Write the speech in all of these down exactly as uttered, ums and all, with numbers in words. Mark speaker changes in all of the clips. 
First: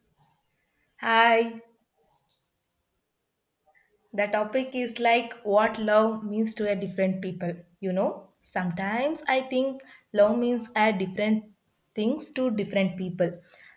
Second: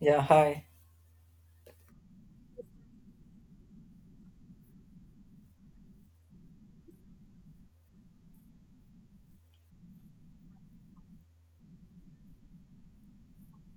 Speaker 1: Yeah, hi.
Speaker 2: Hi, the topic is like what love means to a different people. You know, sometimes I think love means a different things to different people.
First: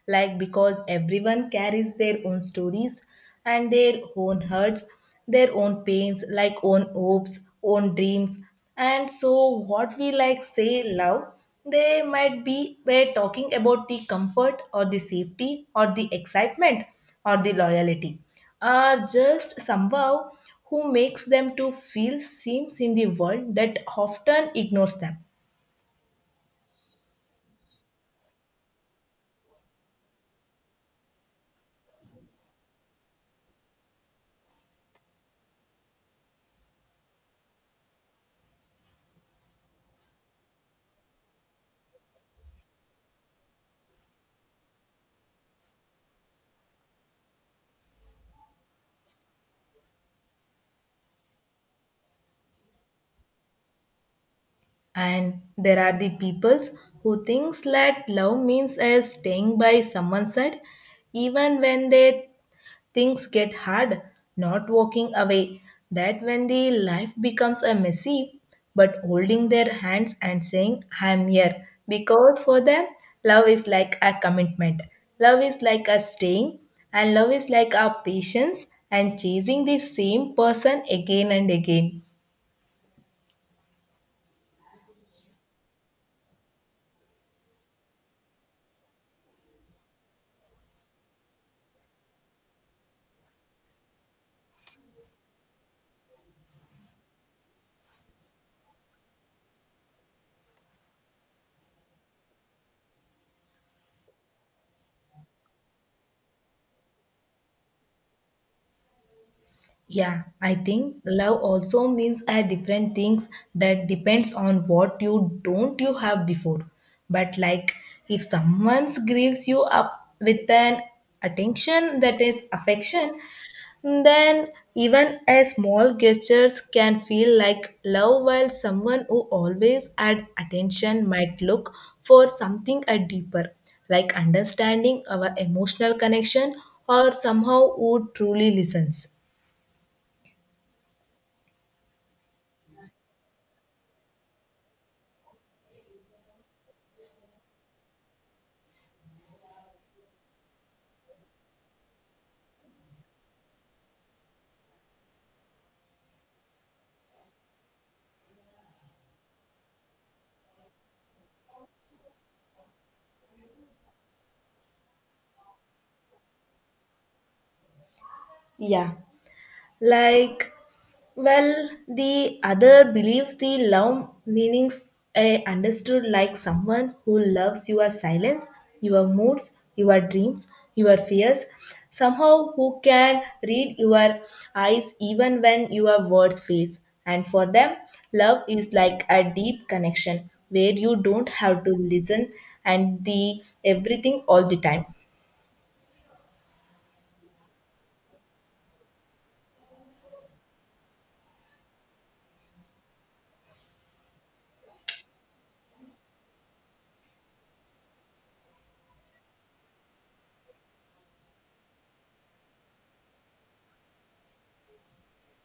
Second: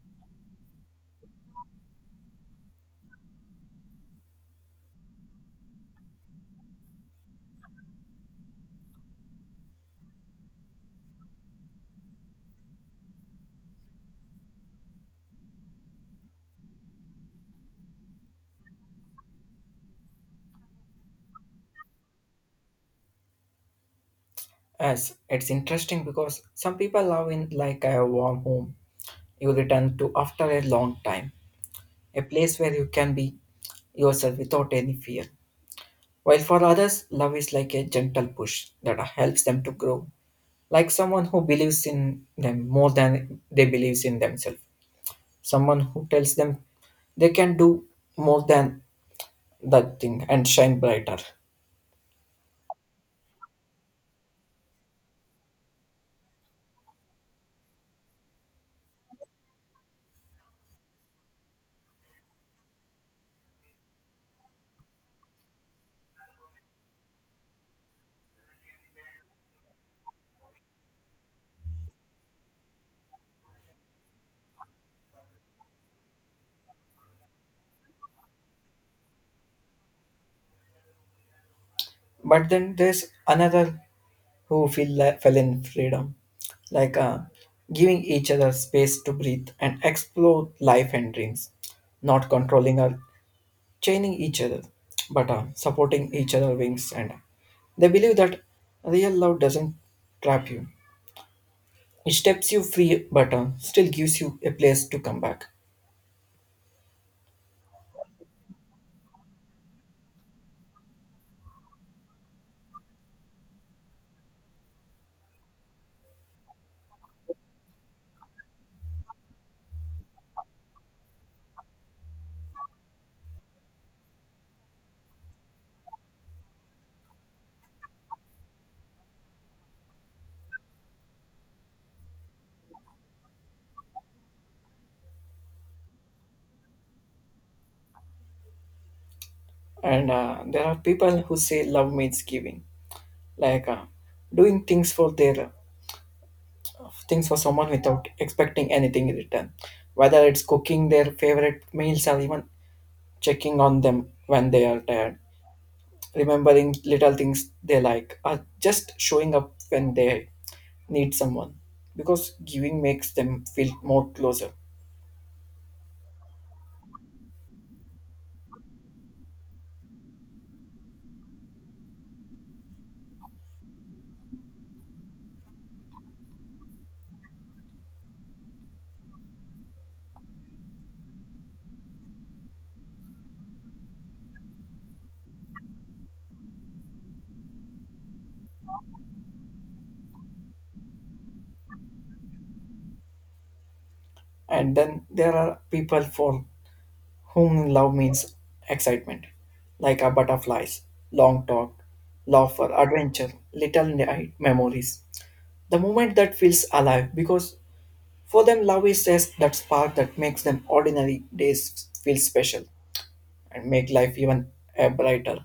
Speaker 2: Like because everyone carries their own stories and their own hurts, their own pains, like own hopes, own dreams. And so what we like say love they might be we're talking about the comfort or the safety or the excitement or the loyalty are just somehow who makes them to feel seems in the world that often ignores
Speaker 1: Yes,
Speaker 2: them.
Speaker 1: it's interesting because some people love in like a warm home you return to after a long time, a place where you can be yourself without any fear. While for others, love is like a gentle push that helps them to grow, like someone who believes in them more than they believes in themselves, someone who tells them they can do more than that thing and shine brighter.
Speaker 2: And there are the peoples who thinks that love means as staying by someone's side even when they things get hard, not walking away. That when the life becomes a messy, but holding their hands and saying, I am here. Because for them, love is like a commitment. Love is like a staying, and love is like our patience and chasing the same person again and again.
Speaker 1: But then there's another who feel like fell in freedom, like uh, giving each other space to breathe and explore life and dreams, not controlling or chaining each other, but uh, supporting each other wings. And they believe that real love doesn't trap you; it steps you free, but uh, still gives you a place to come back.
Speaker 2: Yeah, I think love also means a different things that depends on what you don't you have before. But like if someone gives you up with an attention that is affection, then even a small gestures can feel like love while someone who always add attention might look for something a deeper like understanding our emotional connection or somehow who truly listens.
Speaker 1: And uh, there are people who say love means giving, like uh, doing things for their things for someone without expecting anything in return, whether it's cooking their favorite meals or even checking on them when they are tired, remembering little things they like, or just showing up when they need someone. Because giving makes them feel more closer.
Speaker 2: Yeah. Like, well, the other believes the love meanings I understood like someone who loves your silence, your moods, your dreams, your fears, somehow who can read your eyes even when your words fails. And for them, love is like a deep connection where you don't have to listen and the everything all the
Speaker 1: And
Speaker 2: time.
Speaker 1: then there are people for whom love means excitement, like our butterflies, long talk, laughter, adventure, little night memories. The moment that feels alive because for them, love is just that spark that makes them ordinary days feel special and make life even uh, brighter.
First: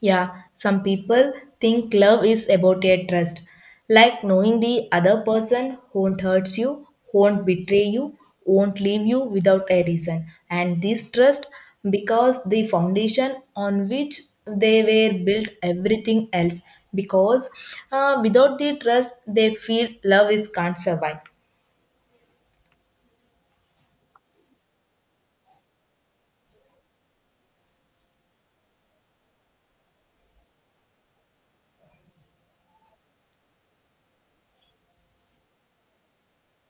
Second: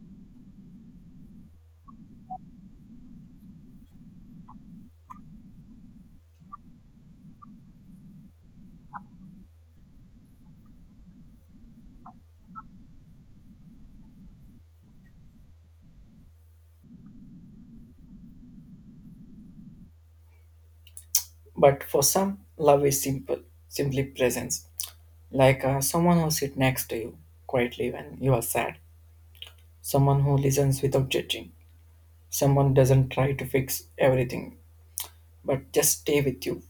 Speaker 2: Yeah, some people think love is about a trust, like knowing the other person won't hurt you, won't betray you, won't leave you without a reason. And this trust, because the foundation on which they were built everything else, because uh, without the trust, they feel love is can't survive.
Speaker 1: But for some, love is simple, simply presence. Like uh, someone who sits next to you quietly when you are sad, someone who listens without judging, someone doesn't try to fix everything but just stay with you,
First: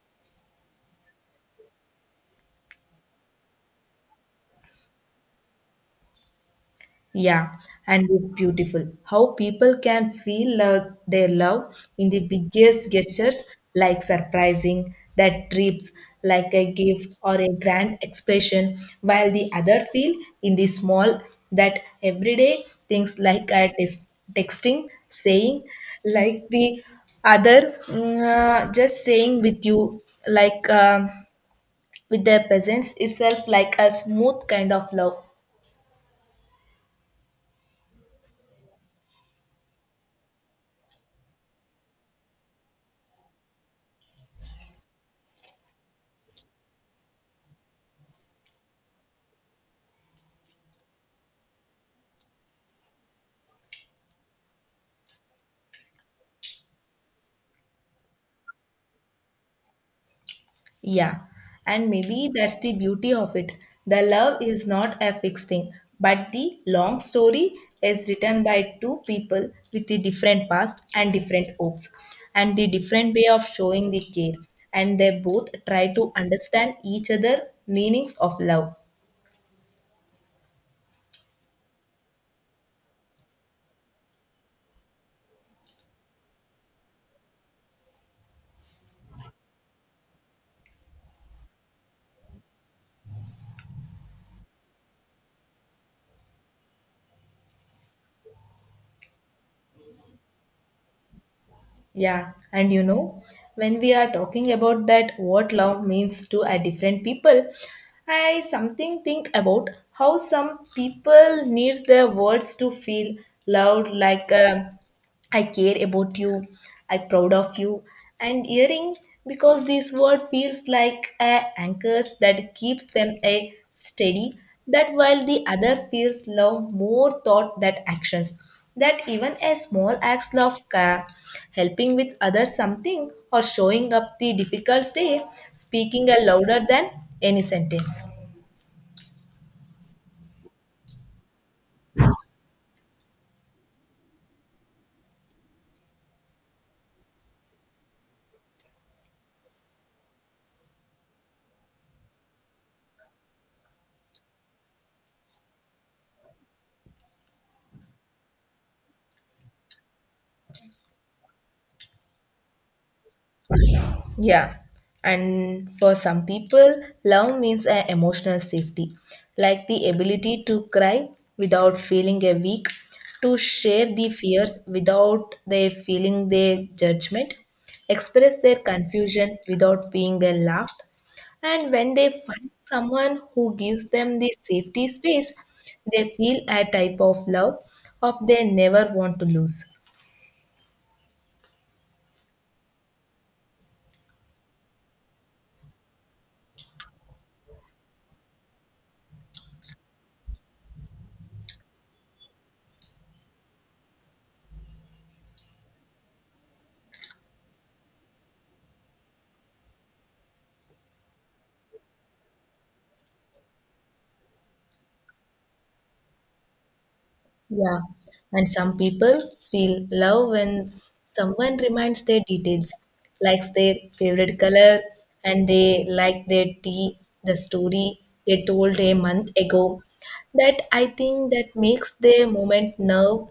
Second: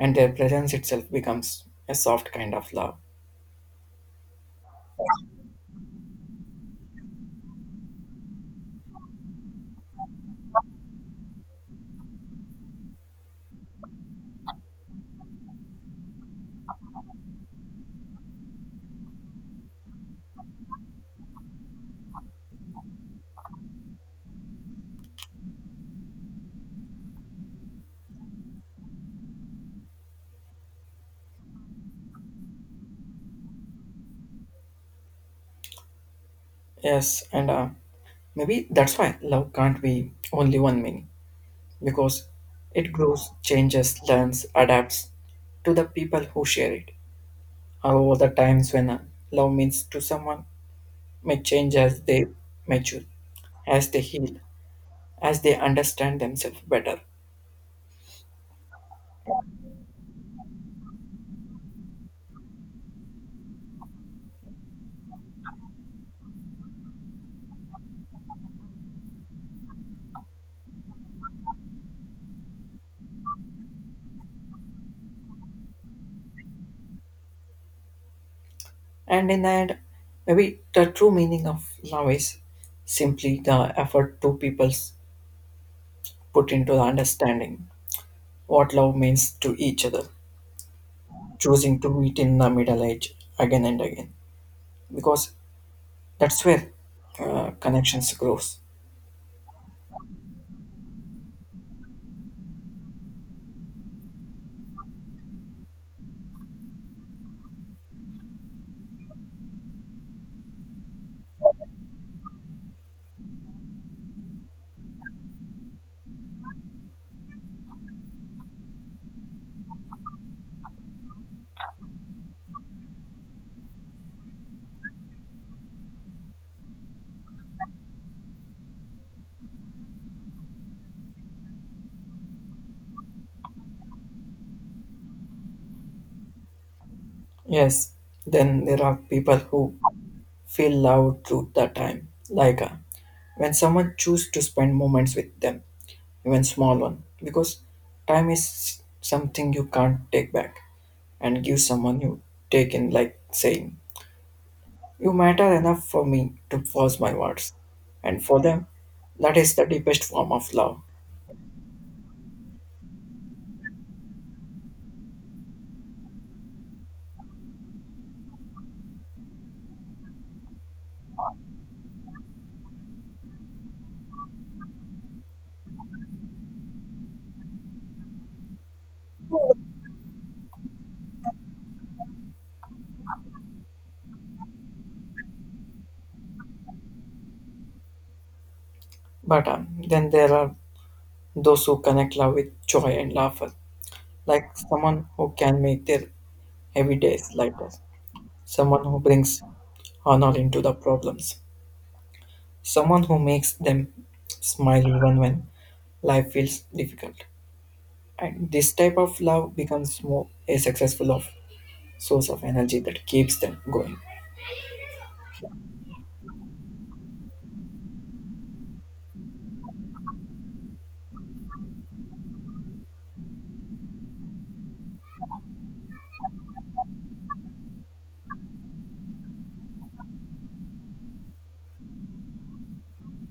Speaker 1: and their presence itself becomes a soft kind of love.
Speaker 2: Yeah, and it's beautiful how people can feel uh, their love in the biggest gestures, like surprising that trips, like a gift or a grand expression, while the other feel in the small that everyday things like a tex- texting, saying, like the other mm, uh, just saying with you, like um, with their presence itself, like a smooth kind of love.
Speaker 1: Yes, and uh, maybe that's why love can't be only one meaning because it grows, changes, learns, adapts to the people who share it. However, the times when uh, love means to someone may change as they mature, as they heal, as they understand themselves better.
Speaker 2: Yeah, and maybe that's the beauty of it. The love is not a fixed thing, but the long story is written by two people with the different past and different hopes and the different way of showing the care. And they both try to understand each other meanings of love.
Speaker 1: And in the end, maybe the true meaning of love is simply the effort two peoples put into the understanding what love means to each other, choosing to meet in the middle age again and again, because that's where uh, connections grows.
Speaker 2: Yeah, and you know, when we are talking about that what love means to a different people, I something think about how some people needs their words to feel loved like um I care about you, I proud of you. And earring because this word feels like a anchors that keeps them a steady that while the other feels love more thought that actions that even a small act of care helping with others something or showing up the difficult day speaking a louder than any
Speaker 1: Yes,
Speaker 2: sentence.
Speaker 1: then there are people who feel loved through the time, like uh, when someone choose to spend moments with them, even small one, because time is something you can't take back and give someone you take in, like saying, "You matter enough for me to pause my words," and for them, that is the deepest form of love.
Speaker 2: Yeah, and for some people, love means an emotional safety, like the ability to cry without feeling a weak, to share the fears without they feeling their judgment, express their confusion without being uh, laughed, and when they find someone who gives them the safety space, they feel a type of love of they never want to
Speaker 1: But
Speaker 2: lose.
Speaker 1: um, then there are those who connect love with joy and laughter, like someone who can make their heavy days lighter. Someone who brings honor into the problems, someone who makes them smile even when life feels difficult. And this type of love becomes more a successful of source of energy that keeps them going.
Speaker 2: Yeah, and some people feel love when someone reminds their details, likes their favorite color, and they like their tea, the story they told a month ago. That I think that makes their moment now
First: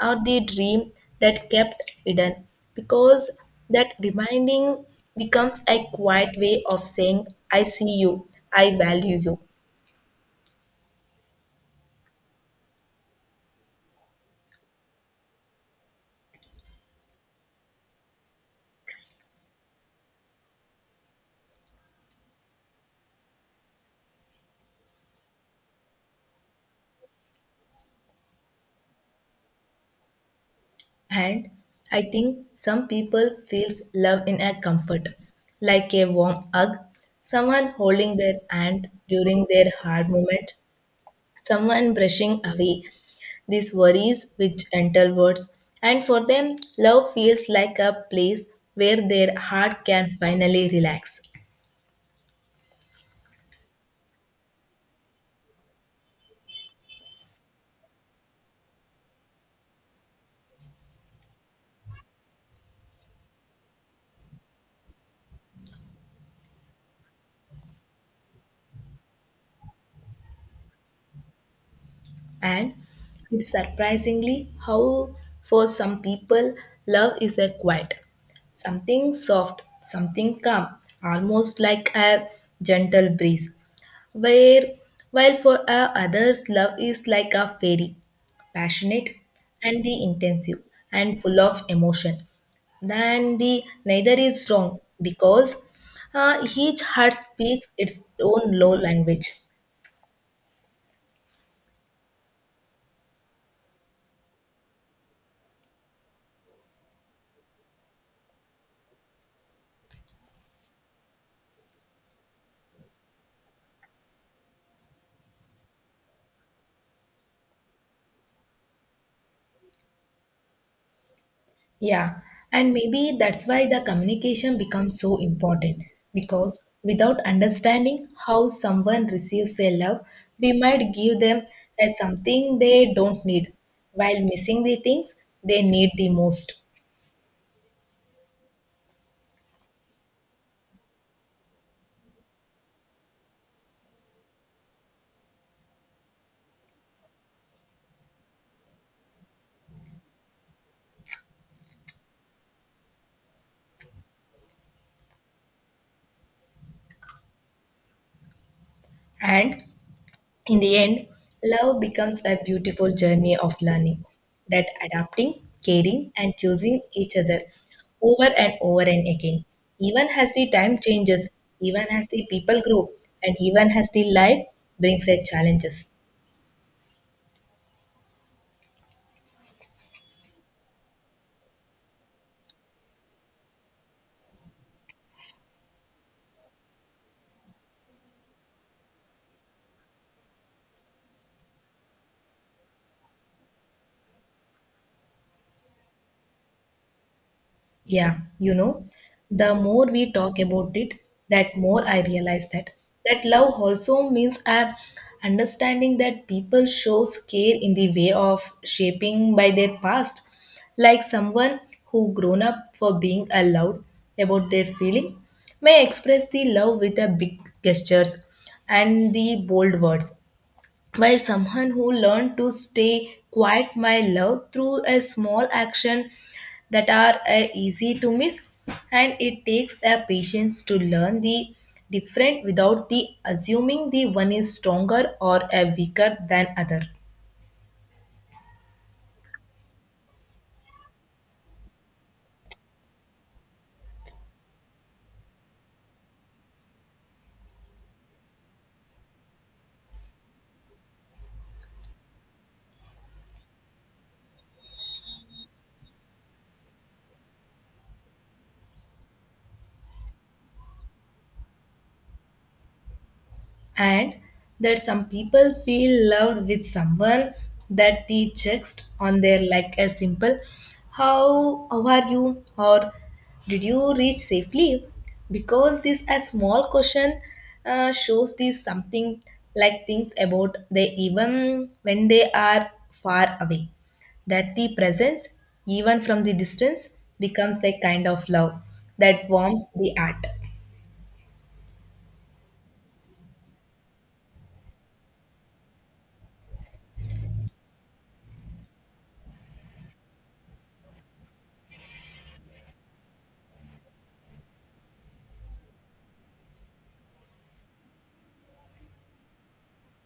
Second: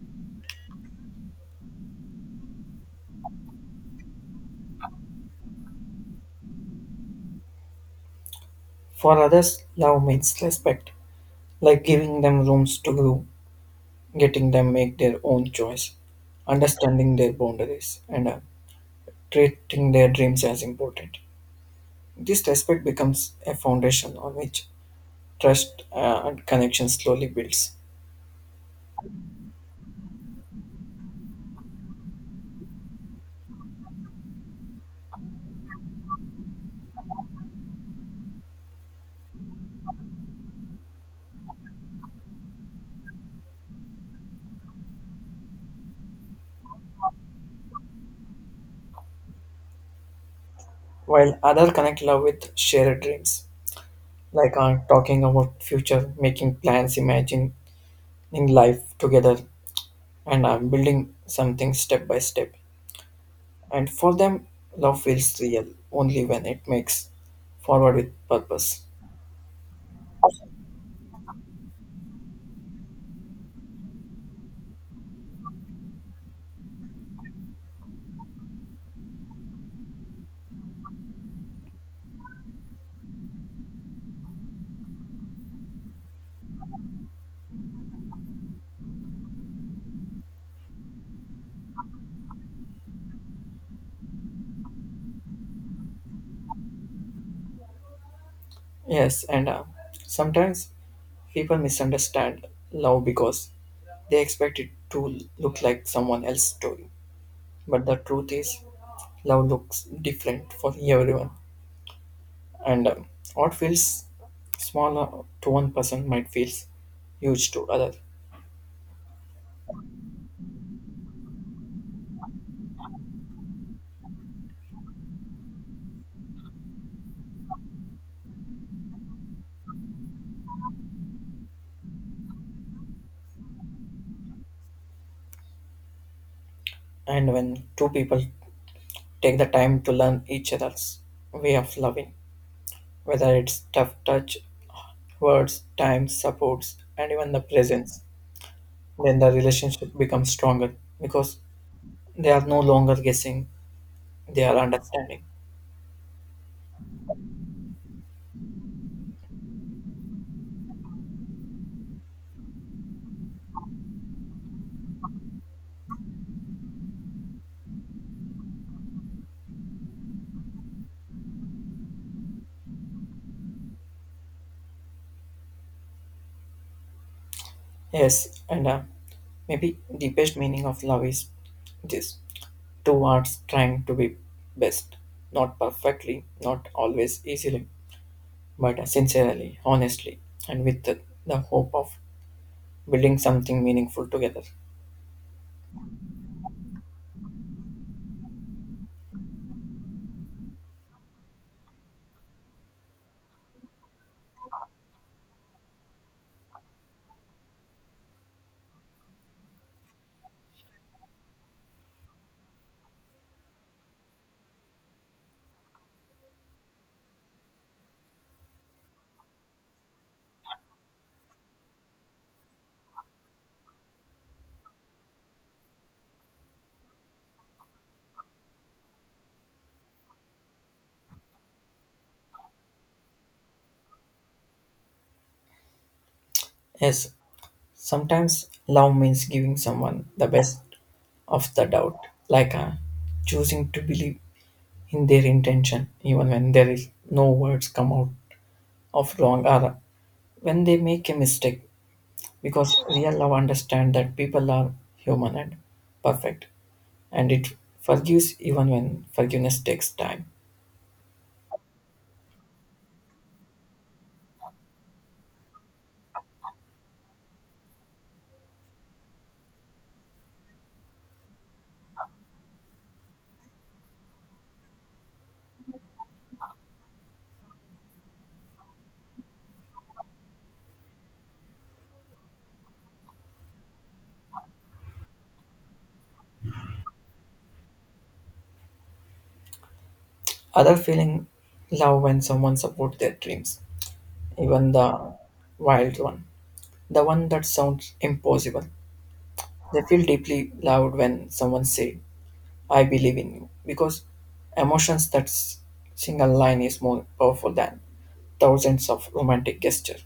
Speaker 2: or the dream that kept hidden because that reminding becomes a quiet way of saying, I see you, I value
Speaker 1: For
Speaker 2: you.
Speaker 1: others, love means respect, like giving them rooms to grow, getting them make their own choice, understanding their boundaries, and uh, treating their dreams as important. This respect becomes a foundation on which trust uh, and connection slowly builds.
Speaker 2: And I think some people feels love in a comfort, like a warm hug, someone holding their hand during their hard moment, someone brushing away these worries with gentle words. And for them, love feels like a place where their heart can finally relax.
Speaker 1: While others connect love with shared dreams, like uh, talking about future, making plans, imagining life together, and uh, building something step by step. And for them, love feels real only when it makes forward with purpose.
Speaker 2: And it's surprisingly how, for some people, love is a quiet, something soft, something calm, almost like a gentle breeze. Where, while for uh, others, love is like a fairy, passionate and the intensive and full of emotion. Then the neither is wrong because uh, each heart speaks its own low
Speaker 1: Yes,
Speaker 2: language.
Speaker 1: and uh, sometimes people misunderstand love because they expect it to look like someone else's story. But the truth is, love looks different for everyone. And um, what feels small uh, to one person might feel huge to other.
Speaker 2: Yeah, and maybe that's why the communication becomes so important because without understanding how someone receives their love, we might give them as something they don't need while missing the things they need the most.
Speaker 1: And when two people take the time to learn each other's way of loving, whether it's tough touch, words, time, supports, and even the presence, then the relationship becomes stronger because they are no longer guessing, they are understanding.
Speaker 2: And in the end, love becomes a beautiful journey of learning that adapting, caring, and choosing each other over and over and again. Even as the time changes, even as the people grow, and even as the life brings its challenges.
Speaker 1: Yes, and uh, maybe the best meaning of love is this towards trying to be best. Not perfectly, not always easily, but sincerely, honestly, and with the, the hope of building something meaningful together.
Speaker 2: Yeah, you know, the more we talk about it, that more I realize that that love also means a understanding that people shows care in the way of shaping by their past, like someone who grown up for being allowed about their feeling may express the love with a big gestures and the bold words by someone who learned to stay quiet my love through a small action that are uh, easy to miss and it takes a patience to learn the different without the assuming the one is stronger or a weaker than other.
Speaker 1: Yes, sometimes love means giving someone the best of the doubt, like uh, choosing to believe in their intention, even when there is no words come out of wrong or when they make a mistake. Because real love understands that people are human and perfect, and it forgives even when forgiveness takes time.
Speaker 2: And that some people feel loved with someone that they text on their like a simple how how are you or did you reach safely because this a small question uh, shows this something like things about they even when they are far away that the presence even from the distance becomes a kind of love that warms the heart.
Speaker 1: Other feeling love when someone supports their dreams, even the wild one, the one that sounds impossible. They feel deeply loved when someone say, "I believe in you," because emotions that s- single line is more powerful than thousands of romantic gestures.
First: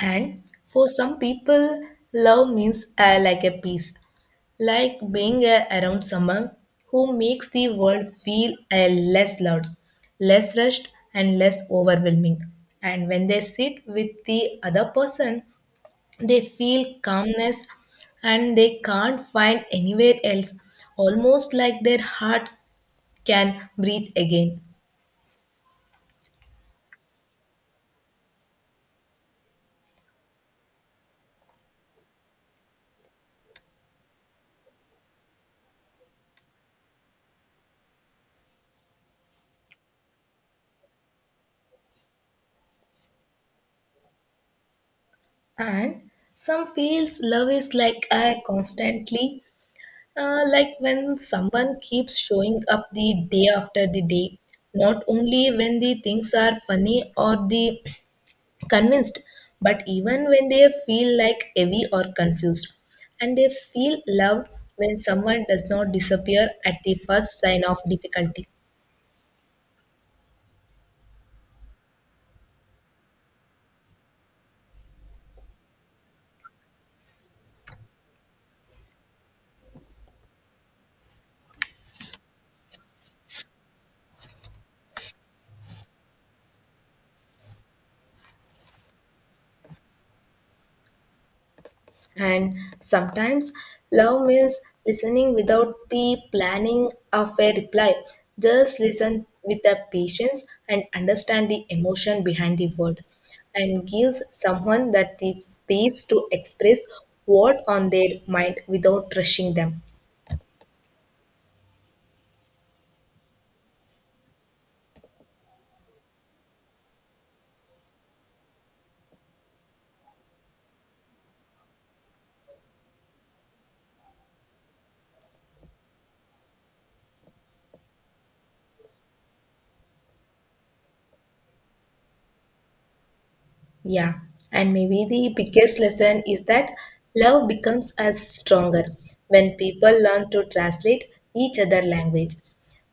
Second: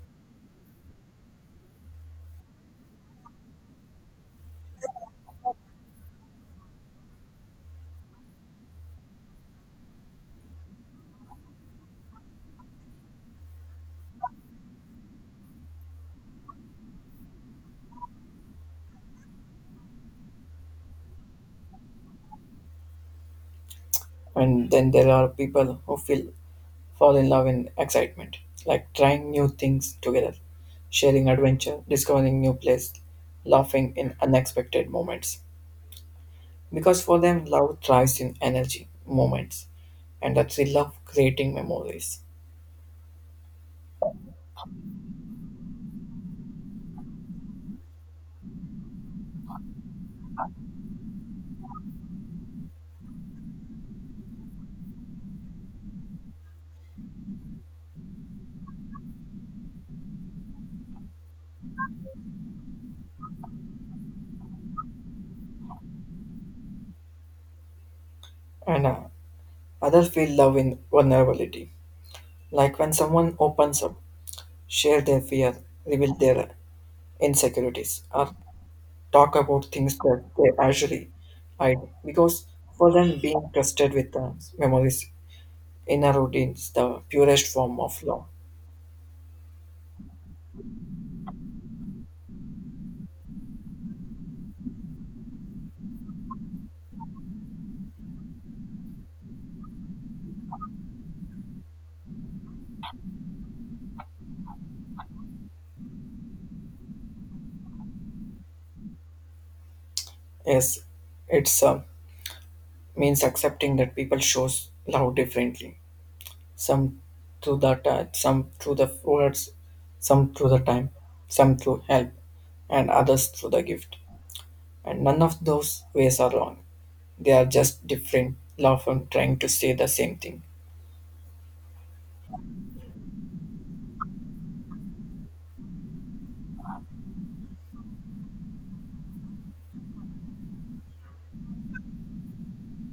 Speaker 2: And for some people, love means uh, like a peace, like being uh, around someone who makes the world feel uh, less loud, less rushed, and less overwhelming. And when they sit with the other person, they feel calmness and they can't find anywhere else, almost like their heart can breathe again.
Speaker 1: And then there are people who feel fall in love in excitement, like trying new things together, sharing adventure, discovering new place, laughing in unexpected moments. Because for them, love thrives in energy, moments, and the thrill of creating memories.
Speaker 2: And some feels love is like a constantly. Uh, like when someone keeps showing up the day after the day, not only when the things are funny or the convinced, but even when they feel like heavy or confused. And they feel loved when someone does not disappear at the first sign of difficulty.
Speaker 1: And uh, others feel love in vulnerability, like when someone opens up, share their fear, reveal their insecurities, or talk about things that they usually hide. Because for them, being trusted with uh, memories inner routines, the purest form of love.
Speaker 2: And sometimes love means listening without the planning of a reply. Just listen with the patience and understand the emotion behind the word and gives someone that the space to express what on their mind without rushing them.
Speaker 1: Yes, it's uh, means accepting that people shows love differently. Some through the touch, some through the words, some through the time, some through help, and others through the gift. And none of those ways are wrong. They are just different love and trying to say the same thing.
Speaker 2: Yeah, and maybe the biggest lesson is that love becomes as stronger when people learn to translate each other language.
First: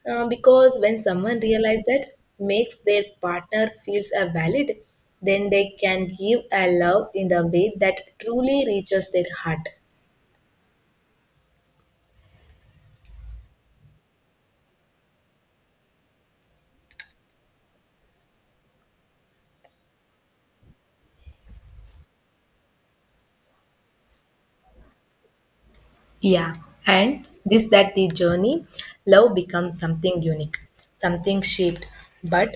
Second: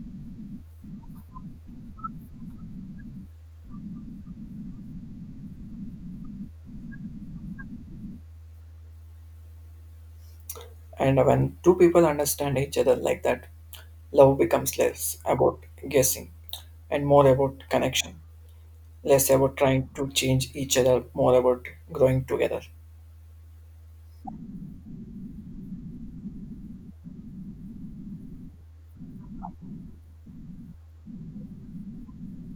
Speaker 2: Uh, because when someone realizes that makes their partner feels a valid, then they can give a love in the way that truly reaches their heart.
Speaker 1: And when two people understand each other like that, love becomes less about guessing and more about connection. Less about trying to change each other, more about growing together.
Speaker 2: Yeah, and this that the journey, love becomes something unique, something shaped, but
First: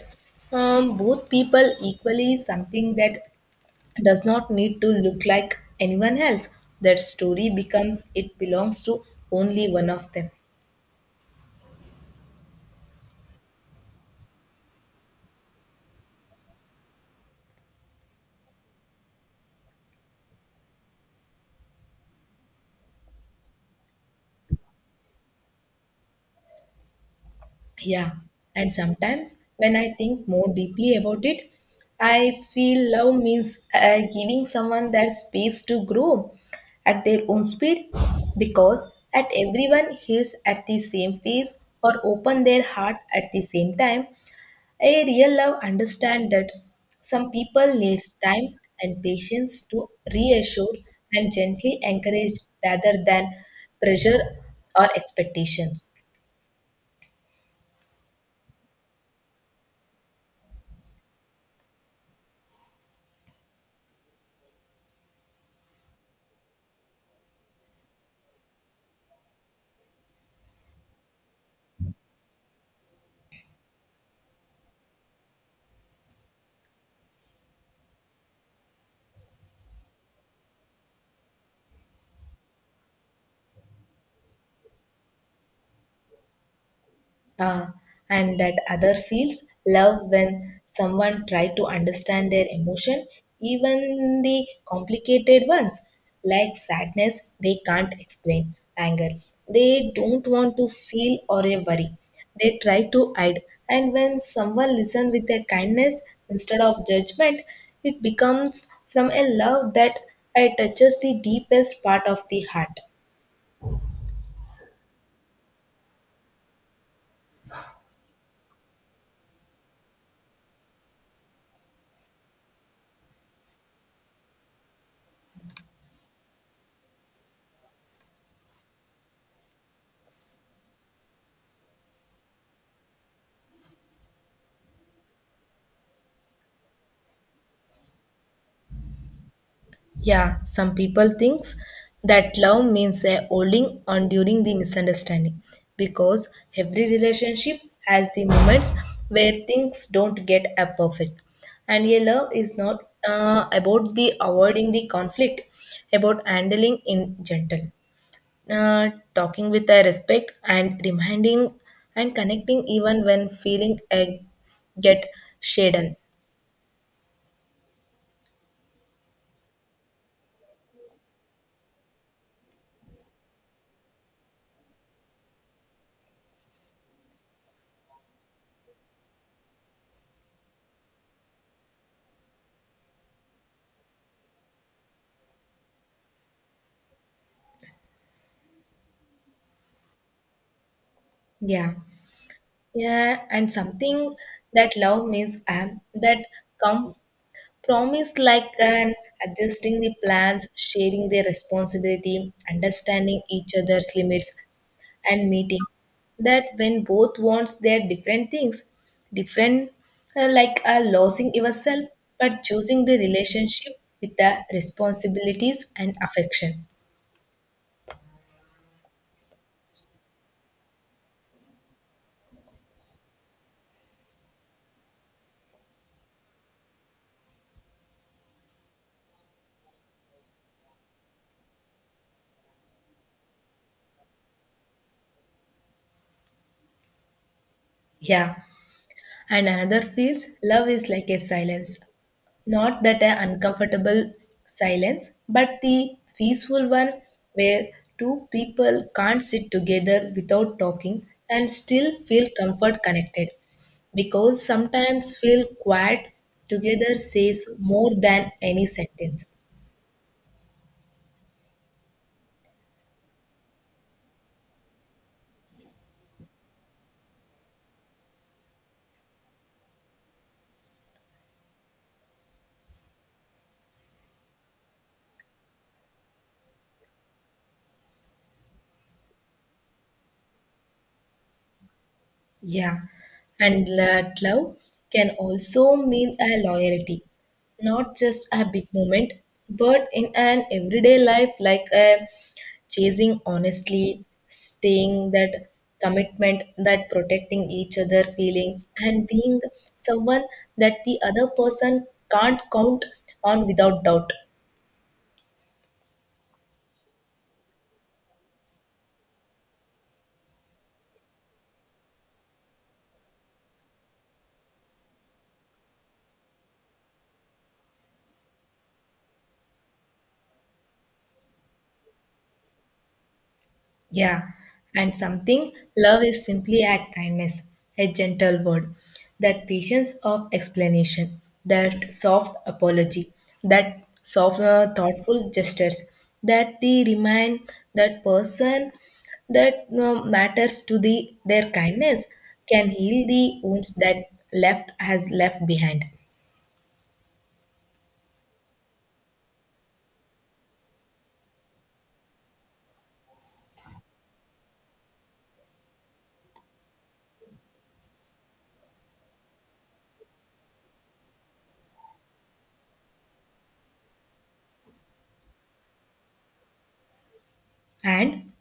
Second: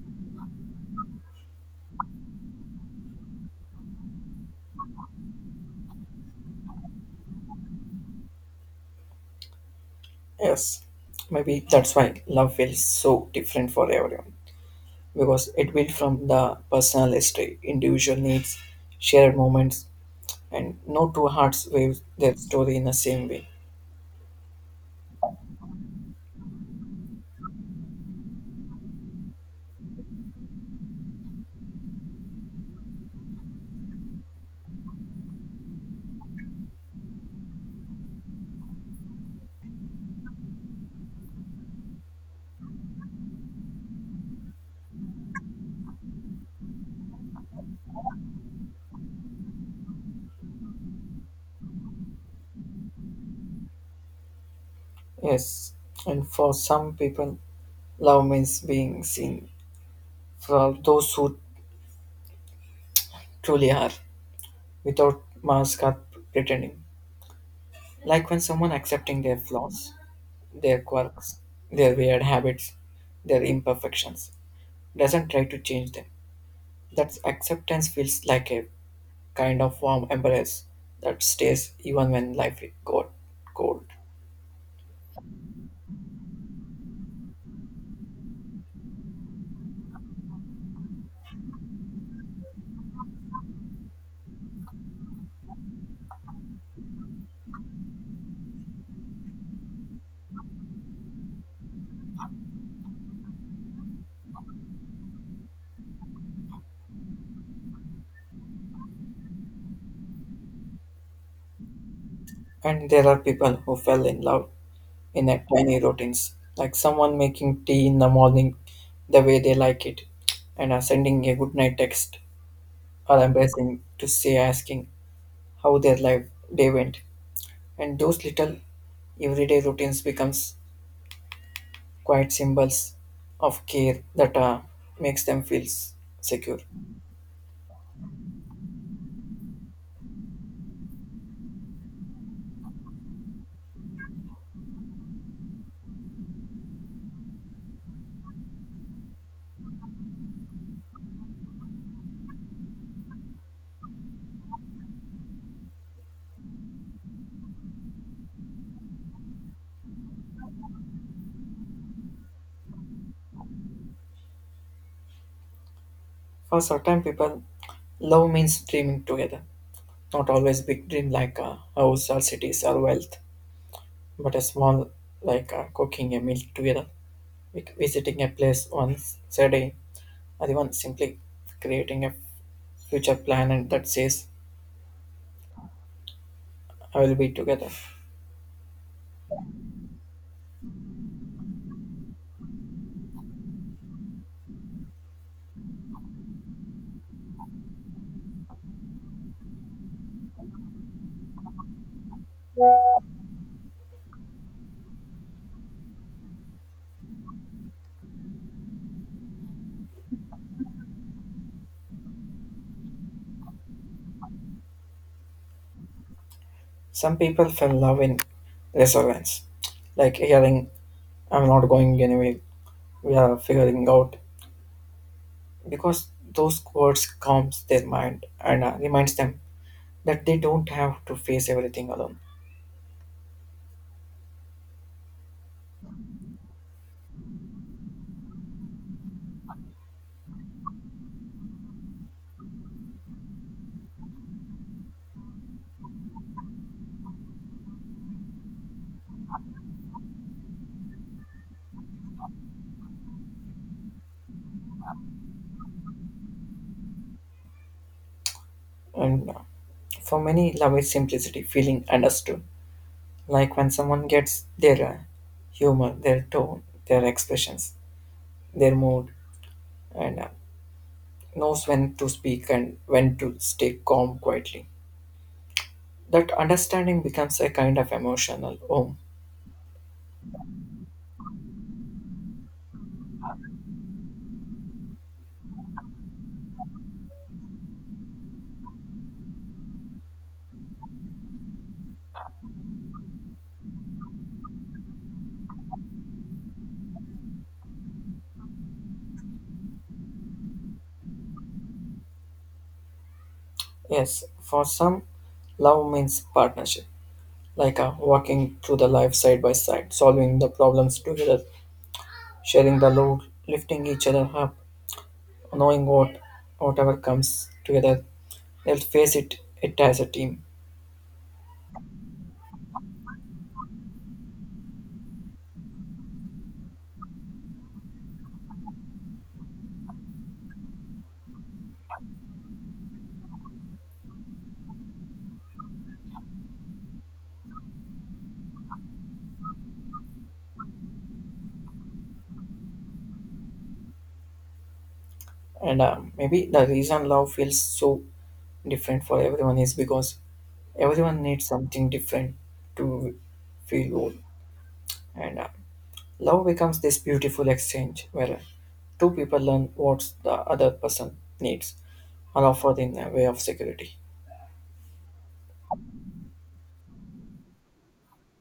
Speaker 2: um, both people equally something that does not need to look like anyone else. That story becomes it belongs to only one of them.
Speaker 1: Yes, maybe that's why love feels so different for everyone because it built from the personal history, individual needs, shared moments, and no two hearts weave their story in the same way.
Speaker 2: Yeah. And sometimes when I think more deeply about it, I feel love means uh, giving someone that space to grow at their own speed because at everyone heals at the same phase or open their heart at the same time. A real love understands that some people needs time and patience to reassure and gently encourage rather than pressure or
Speaker 1: Yes,
Speaker 2: expectations.
Speaker 1: and for some people, love means being seen for those who truly are without mask or pretending, like when someone accepting their flaws their quirks, their weird habits, their imperfections. Doesn't try to change them. That acceptance feels like a kind of warm embrace that stays even when life got cold.
Speaker 2: uh, and that other feels love when someone tries to understand their emotion even the complicated ones like sadness they can't explain anger they don't want to feel or a worry they try to hide and when someone listens with a kindness instead of judgment it becomes from a love that uh, touches the deepest part of the heart.
Speaker 1: And there are people who fell in love in a tiny routines, like someone making tea in the morning the way they like it, and are sending a good night text or embracing to say asking how their life day went. And those little everyday routines becomes quiet symbols of care that uh, makes them feel s- secure.
Speaker 2: Yeah, some people thinks that love means a holding on during the misunderstanding because every relationship has the moments where things don't get a perfect. And a love is not uh, about the avoiding the conflict, about handling in gentle, uh, talking with a respect and reminding and connecting even when feeling a get shaded.
Speaker 1: For certain people, love means dreaming together. Not always big dream like a house or cities or wealth, but a small like uh, cooking a meal together, vi- visiting a place once a day, or even simply creating a future plan and that says I will be together.
Speaker 2: Yeah. Yeah, and something that love means am that come promise like an adjusting the plans, sharing their responsibility, understanding each other's limits, and meeting. That when both wants their different things, different uh, like uh, losing yourself, but choosing the relationship with the responsibilities and affection.
Speaker 1: Some people fell in love in resilience, like hearing I'm not going anywhere, we are figuring out because those words calms their mind and uh, reminds them that they don't have to face everything alone
Speaker 2: Yeah. And another feels love is like a silence. Not that an uncomfortable silence, but the peaceful one where two people can't sit together without talking and still feel comfort connected. Because sometimes feel quiet together says more than any sentence.
Speaker 1: and uh, for many love is simplicity feeling understood like when someone gets their uh, humor their tone their expressions their mood and uh, knows when to speak and when to stay calm quietly that understanding becomes a kind of emotional home
Speaker 2: Yeah, and that love can also mean a loyalty, not just a big moment, but in an everyday life, like a chasing honestly, staying that commitment, that protecting each other feelings, and being someone that the other person can't count on without doubt.
Speaker 1: yes for some love means partnership like uh, walking through the life side by side, solving the problems together, sharing the load, lifting each other up, knowing what whatever comes together, they'll face it it as a team.
Speaker 2: Yeah, and something love is simply a kindness, a gentle word, that patience of explanation, that soft apology, that soft, uh, thoughtful gestures, that they remind that person that uh, matters to the their kindness can heal the wounds that left has left
Speaker 1: And
Speaker 2: behind.
Speaker 1: uh, maybe the reason love feels so different for everyone is because everyone needs something different to feel whole. And uh, love becomes this beautiful exchange where two people learn what the other person needs, and offer in a way of security.
Speaker 2: And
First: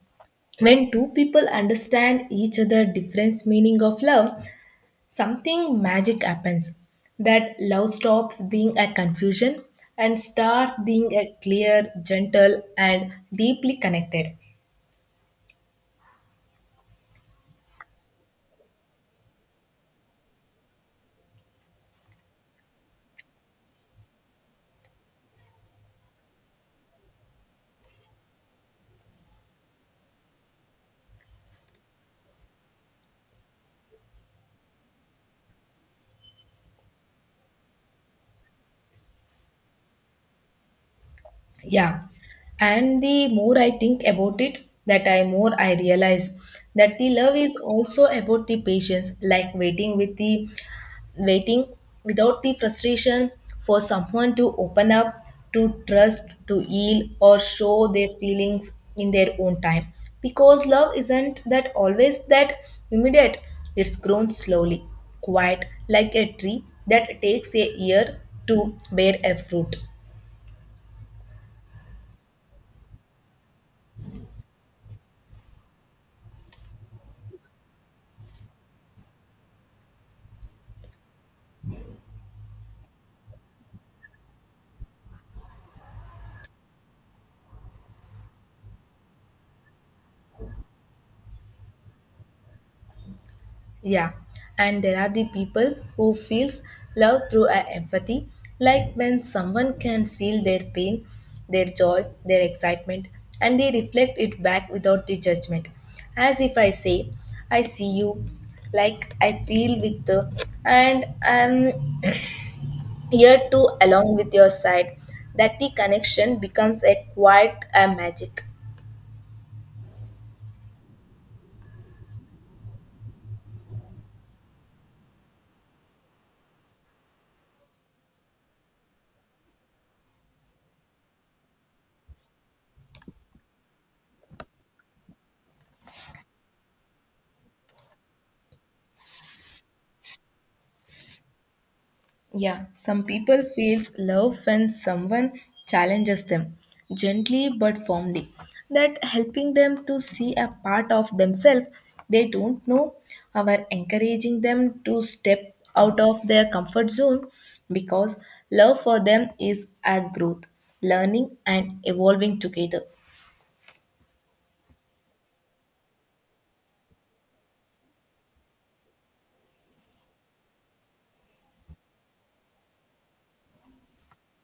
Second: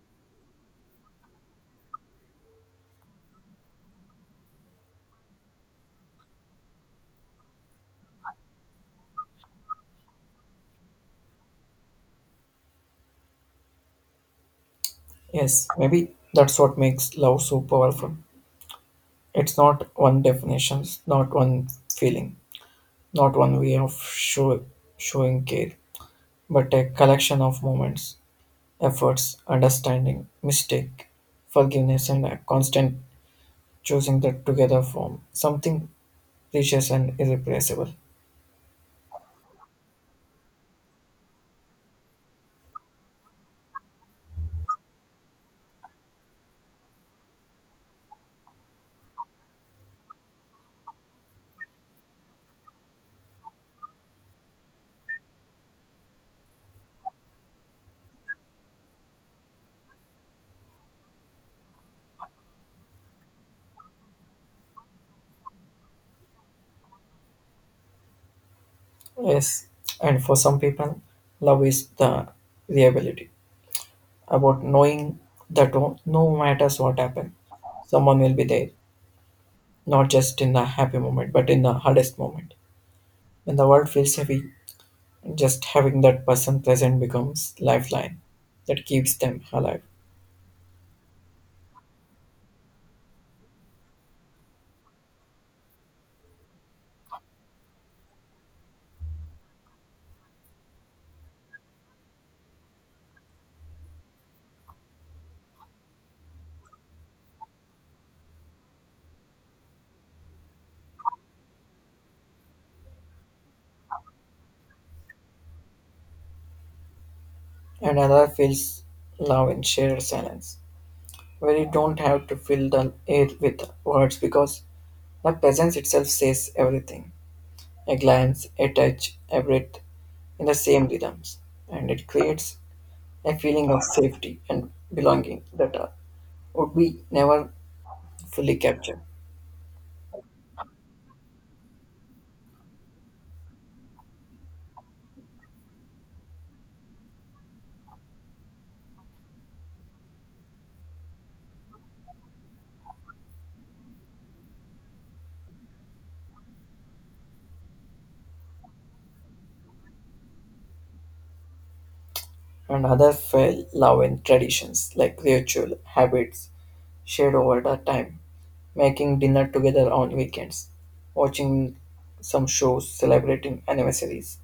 Speaker 2: when two people understand each other different meaning of love, something magic happens that love stops being a confusion and starts being a clear, gentle, and deeply connected.
Speaker 1: Yes, maybe that's what makes love so powerful. It's not one definition, not one feeling, not one way of show, showing care, but a collection of moments, efforts, understanding, mistake, forgiveness, and a constant choosing that together form something precious and irreplaceable.
Speaker 2: Yeah. And the more I think about it, that I more I realize that the love is also about the patience, like waiting with the waiting without the frustration for someone to open up, to trust, to yield, or show their feelings in their own time. Because love isn't that always that immediate. It's grown slowly, quiet, like a tree that takes a year to bear a
Speaker 1: Yes,
Speaker 2: fruit.
Speaker 1: and for some people, love is the reliability about knowing that no no matters what happen, someone will be there not just in the happy moment, but in the hardest moment. When the world feels heavy, just having that person present becomes lifeline that keeps them alive.
Speaker 2: Yeah, and there are the people who feels love through a empathy, like when someone can feel their pain, their joy, their excitement, and they reflect it back without the judgment. As if I say, I see you, like I feel with the, and I'm here to along with your side, that the connection becomes a quiet uh,
Speaker 1: And another
Speaker 2: magic.
Speaker 1: feels love in shared silence, where you don't have to fill the air with words because the presence itself says everything. A glance, a touch, a breath in the same rhythms, and it creates a feeling of safety and belonging that uh, would be never fully captured.
Speaker 2: Yeah, some people feels love when someone challenges them gently but firmly that helping them to see a part of themselves they don't know our encouraging them to step out of their comfort zone because love for them is a growth learning and evolving together.
Speaker 1: And others fell love in traditions like ritual habits shared over the time, making dinner together on weekends, watching some shows, celebrating anniversaries,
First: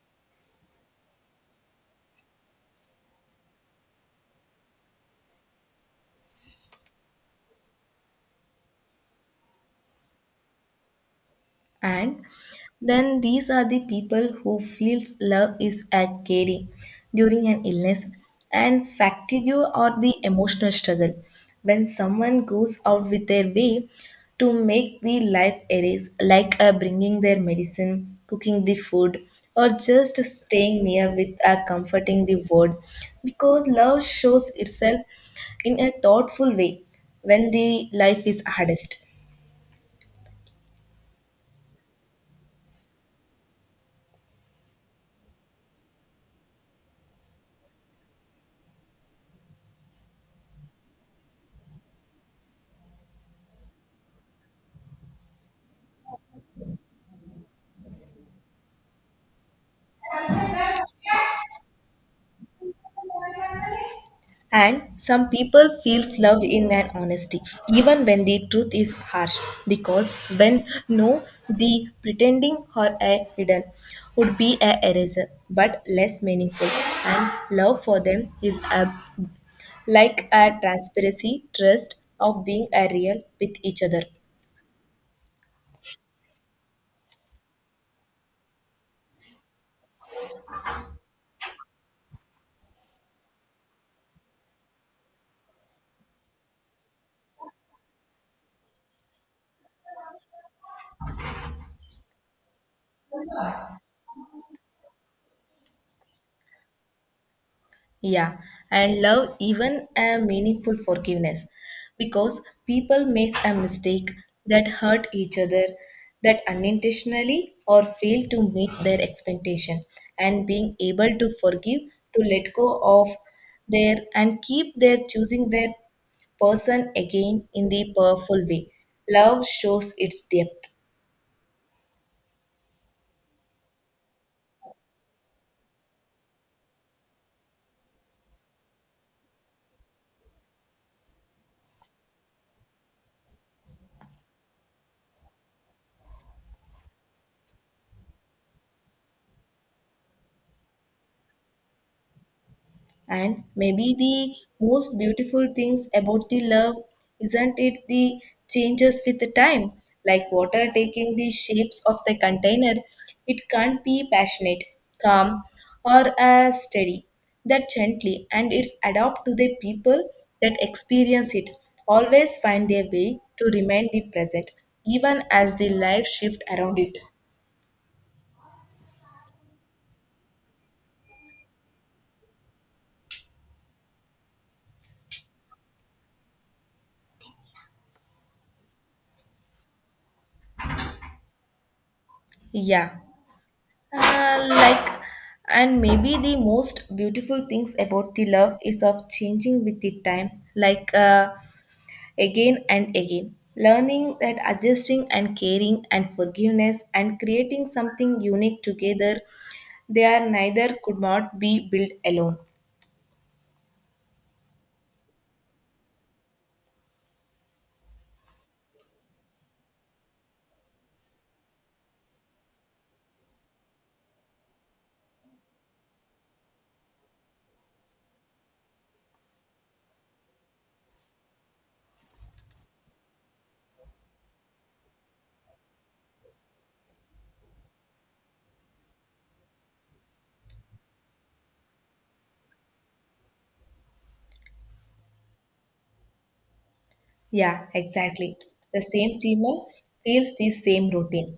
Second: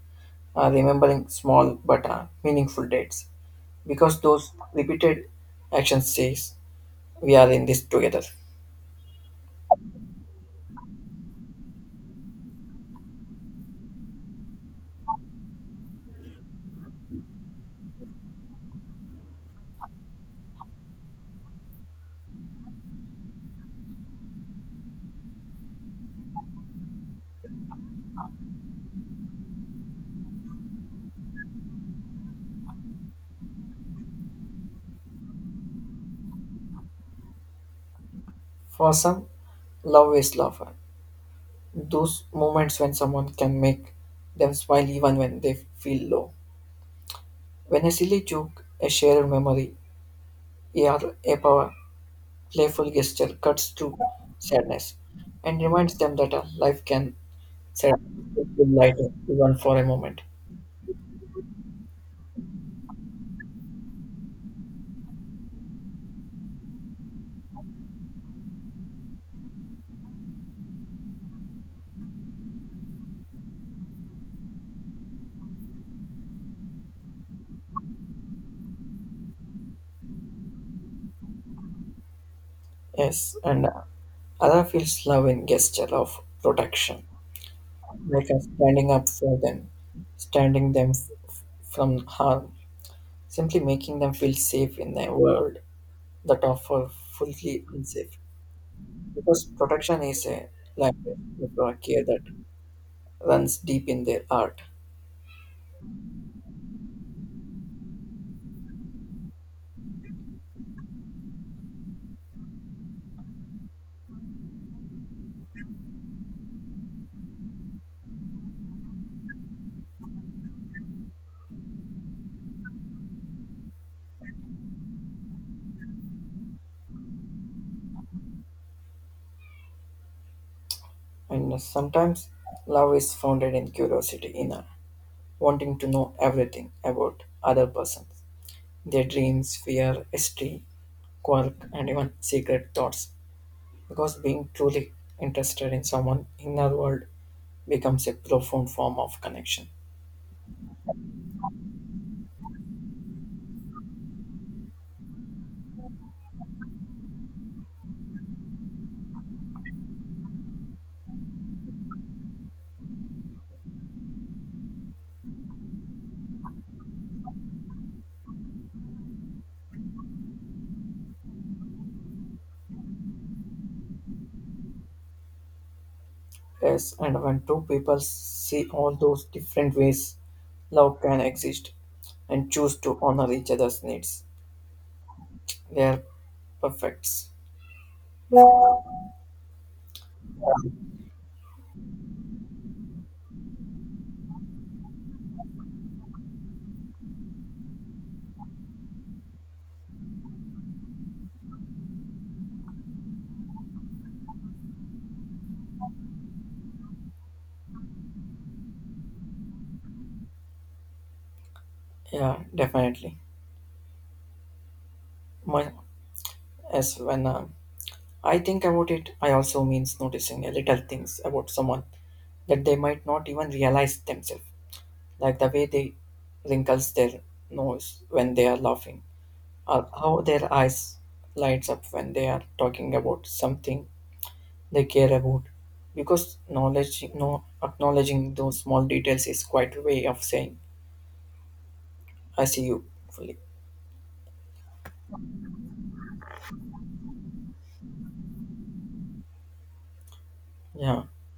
Speaker 1: uh, remembering small but uh, meaningful dates. Because those repeated actions says we are in this together.
Speaker 2: And then these are the people who feels love is a caring during an illness and fatigue or the emotional struggle when someone goes out with their way to make the life arrays like uh, bringing their medicine cooking the food or just staying near with a comforting the word because love shows itself in a thoughtful way when the life is
Speaker 1: For
Speaker 2: hardest.
Speaker 1: some, love is love. Those moments when someone can make them smile even when they feel low. When a silly joke, a shared memory, or a power playful gesture cuts through sadness and reminds them that uh, life can sadly feel lighter even for a moment.
Speaker 2: And some people feels love in an honesty, even when the truth is harsh, because when no, the pretending or a hidden would be a eraser, but less meaningful. And love for them is a like a transparency, trust of being a real
Speaker 1: Yes,
Speaker 2: with
Speaker 1: and uh,
Speaker 2: each other.
Speaker 1: other feels love in gesture of protection, like uh, standing up for them, standing them f- f- from harm, simply making them feel safe in a world that offer fully unsafe. Because protection is a language of uh, care that runs deep in their heart,
Speaker 2: Yeah, and love even a meaningful forgiveness because people makes a mistake that hurt each other that unintentionally or fail to meet their expectation and being able to forgive to let go of their and keep their choosing their person again in the powerful way love shows its depth.
Speaker 1: and sometimes love is founded in curiosity, in art. Wanting to know everything about other persons, their dreams, fear, history, quirk, and even secret thoughts. Because being truly interested in someone inner world becomes a profound form of connection.
Speaker 2: And maybe the most beautiful things about the love isn't it the changes with the time, like water taking the shapes of the container. It can't be passionate, calm, or uh, steady. That gently, and it's adapt to the people that experience it. Always find their way to remain the present, even as the life shift around
Speaker 1: Yes,
Speaker 2: it.
Speaker 1: and when two people see all those different ways love can exist and choose to honor each other's needs, they are perfects.
Speaker 2: Yeah. Uh, like and maybe the most beautiful things about the love is of changing with the time like uh, again and again learning that adjusting and caring and forgiveness and creating something unique together they are neither could not be built alone.
Speaker 1: Yeah, definitely. My, as when um I think about it, I also means noticing a little things about someone that they might not even realize themselves, like the way they wrinkles their nose when they are laughing, or how their eyes lights up when they are talking about something they care about. Because knowledge, no, acknowledging those small details is quite a way of saying "I see you" fully.
Speaker 2: Yeah, exactly, the same female feels the same
Speaker 1: Yeah,
Speaker 2: routine,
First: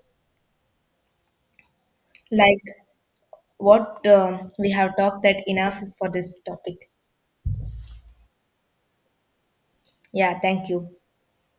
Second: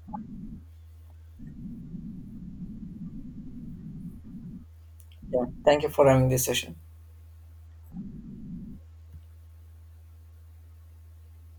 Speaker 2: like what um, we have talked that
Speaker 1: yeah.
Speaker 2: enough
Speaker 1: Thank you for
Speaker 2: for
Speaker 1: having
Speaker 2: this
Speaker 1: this session.
Speaker 2: topic. Yeah, thank you.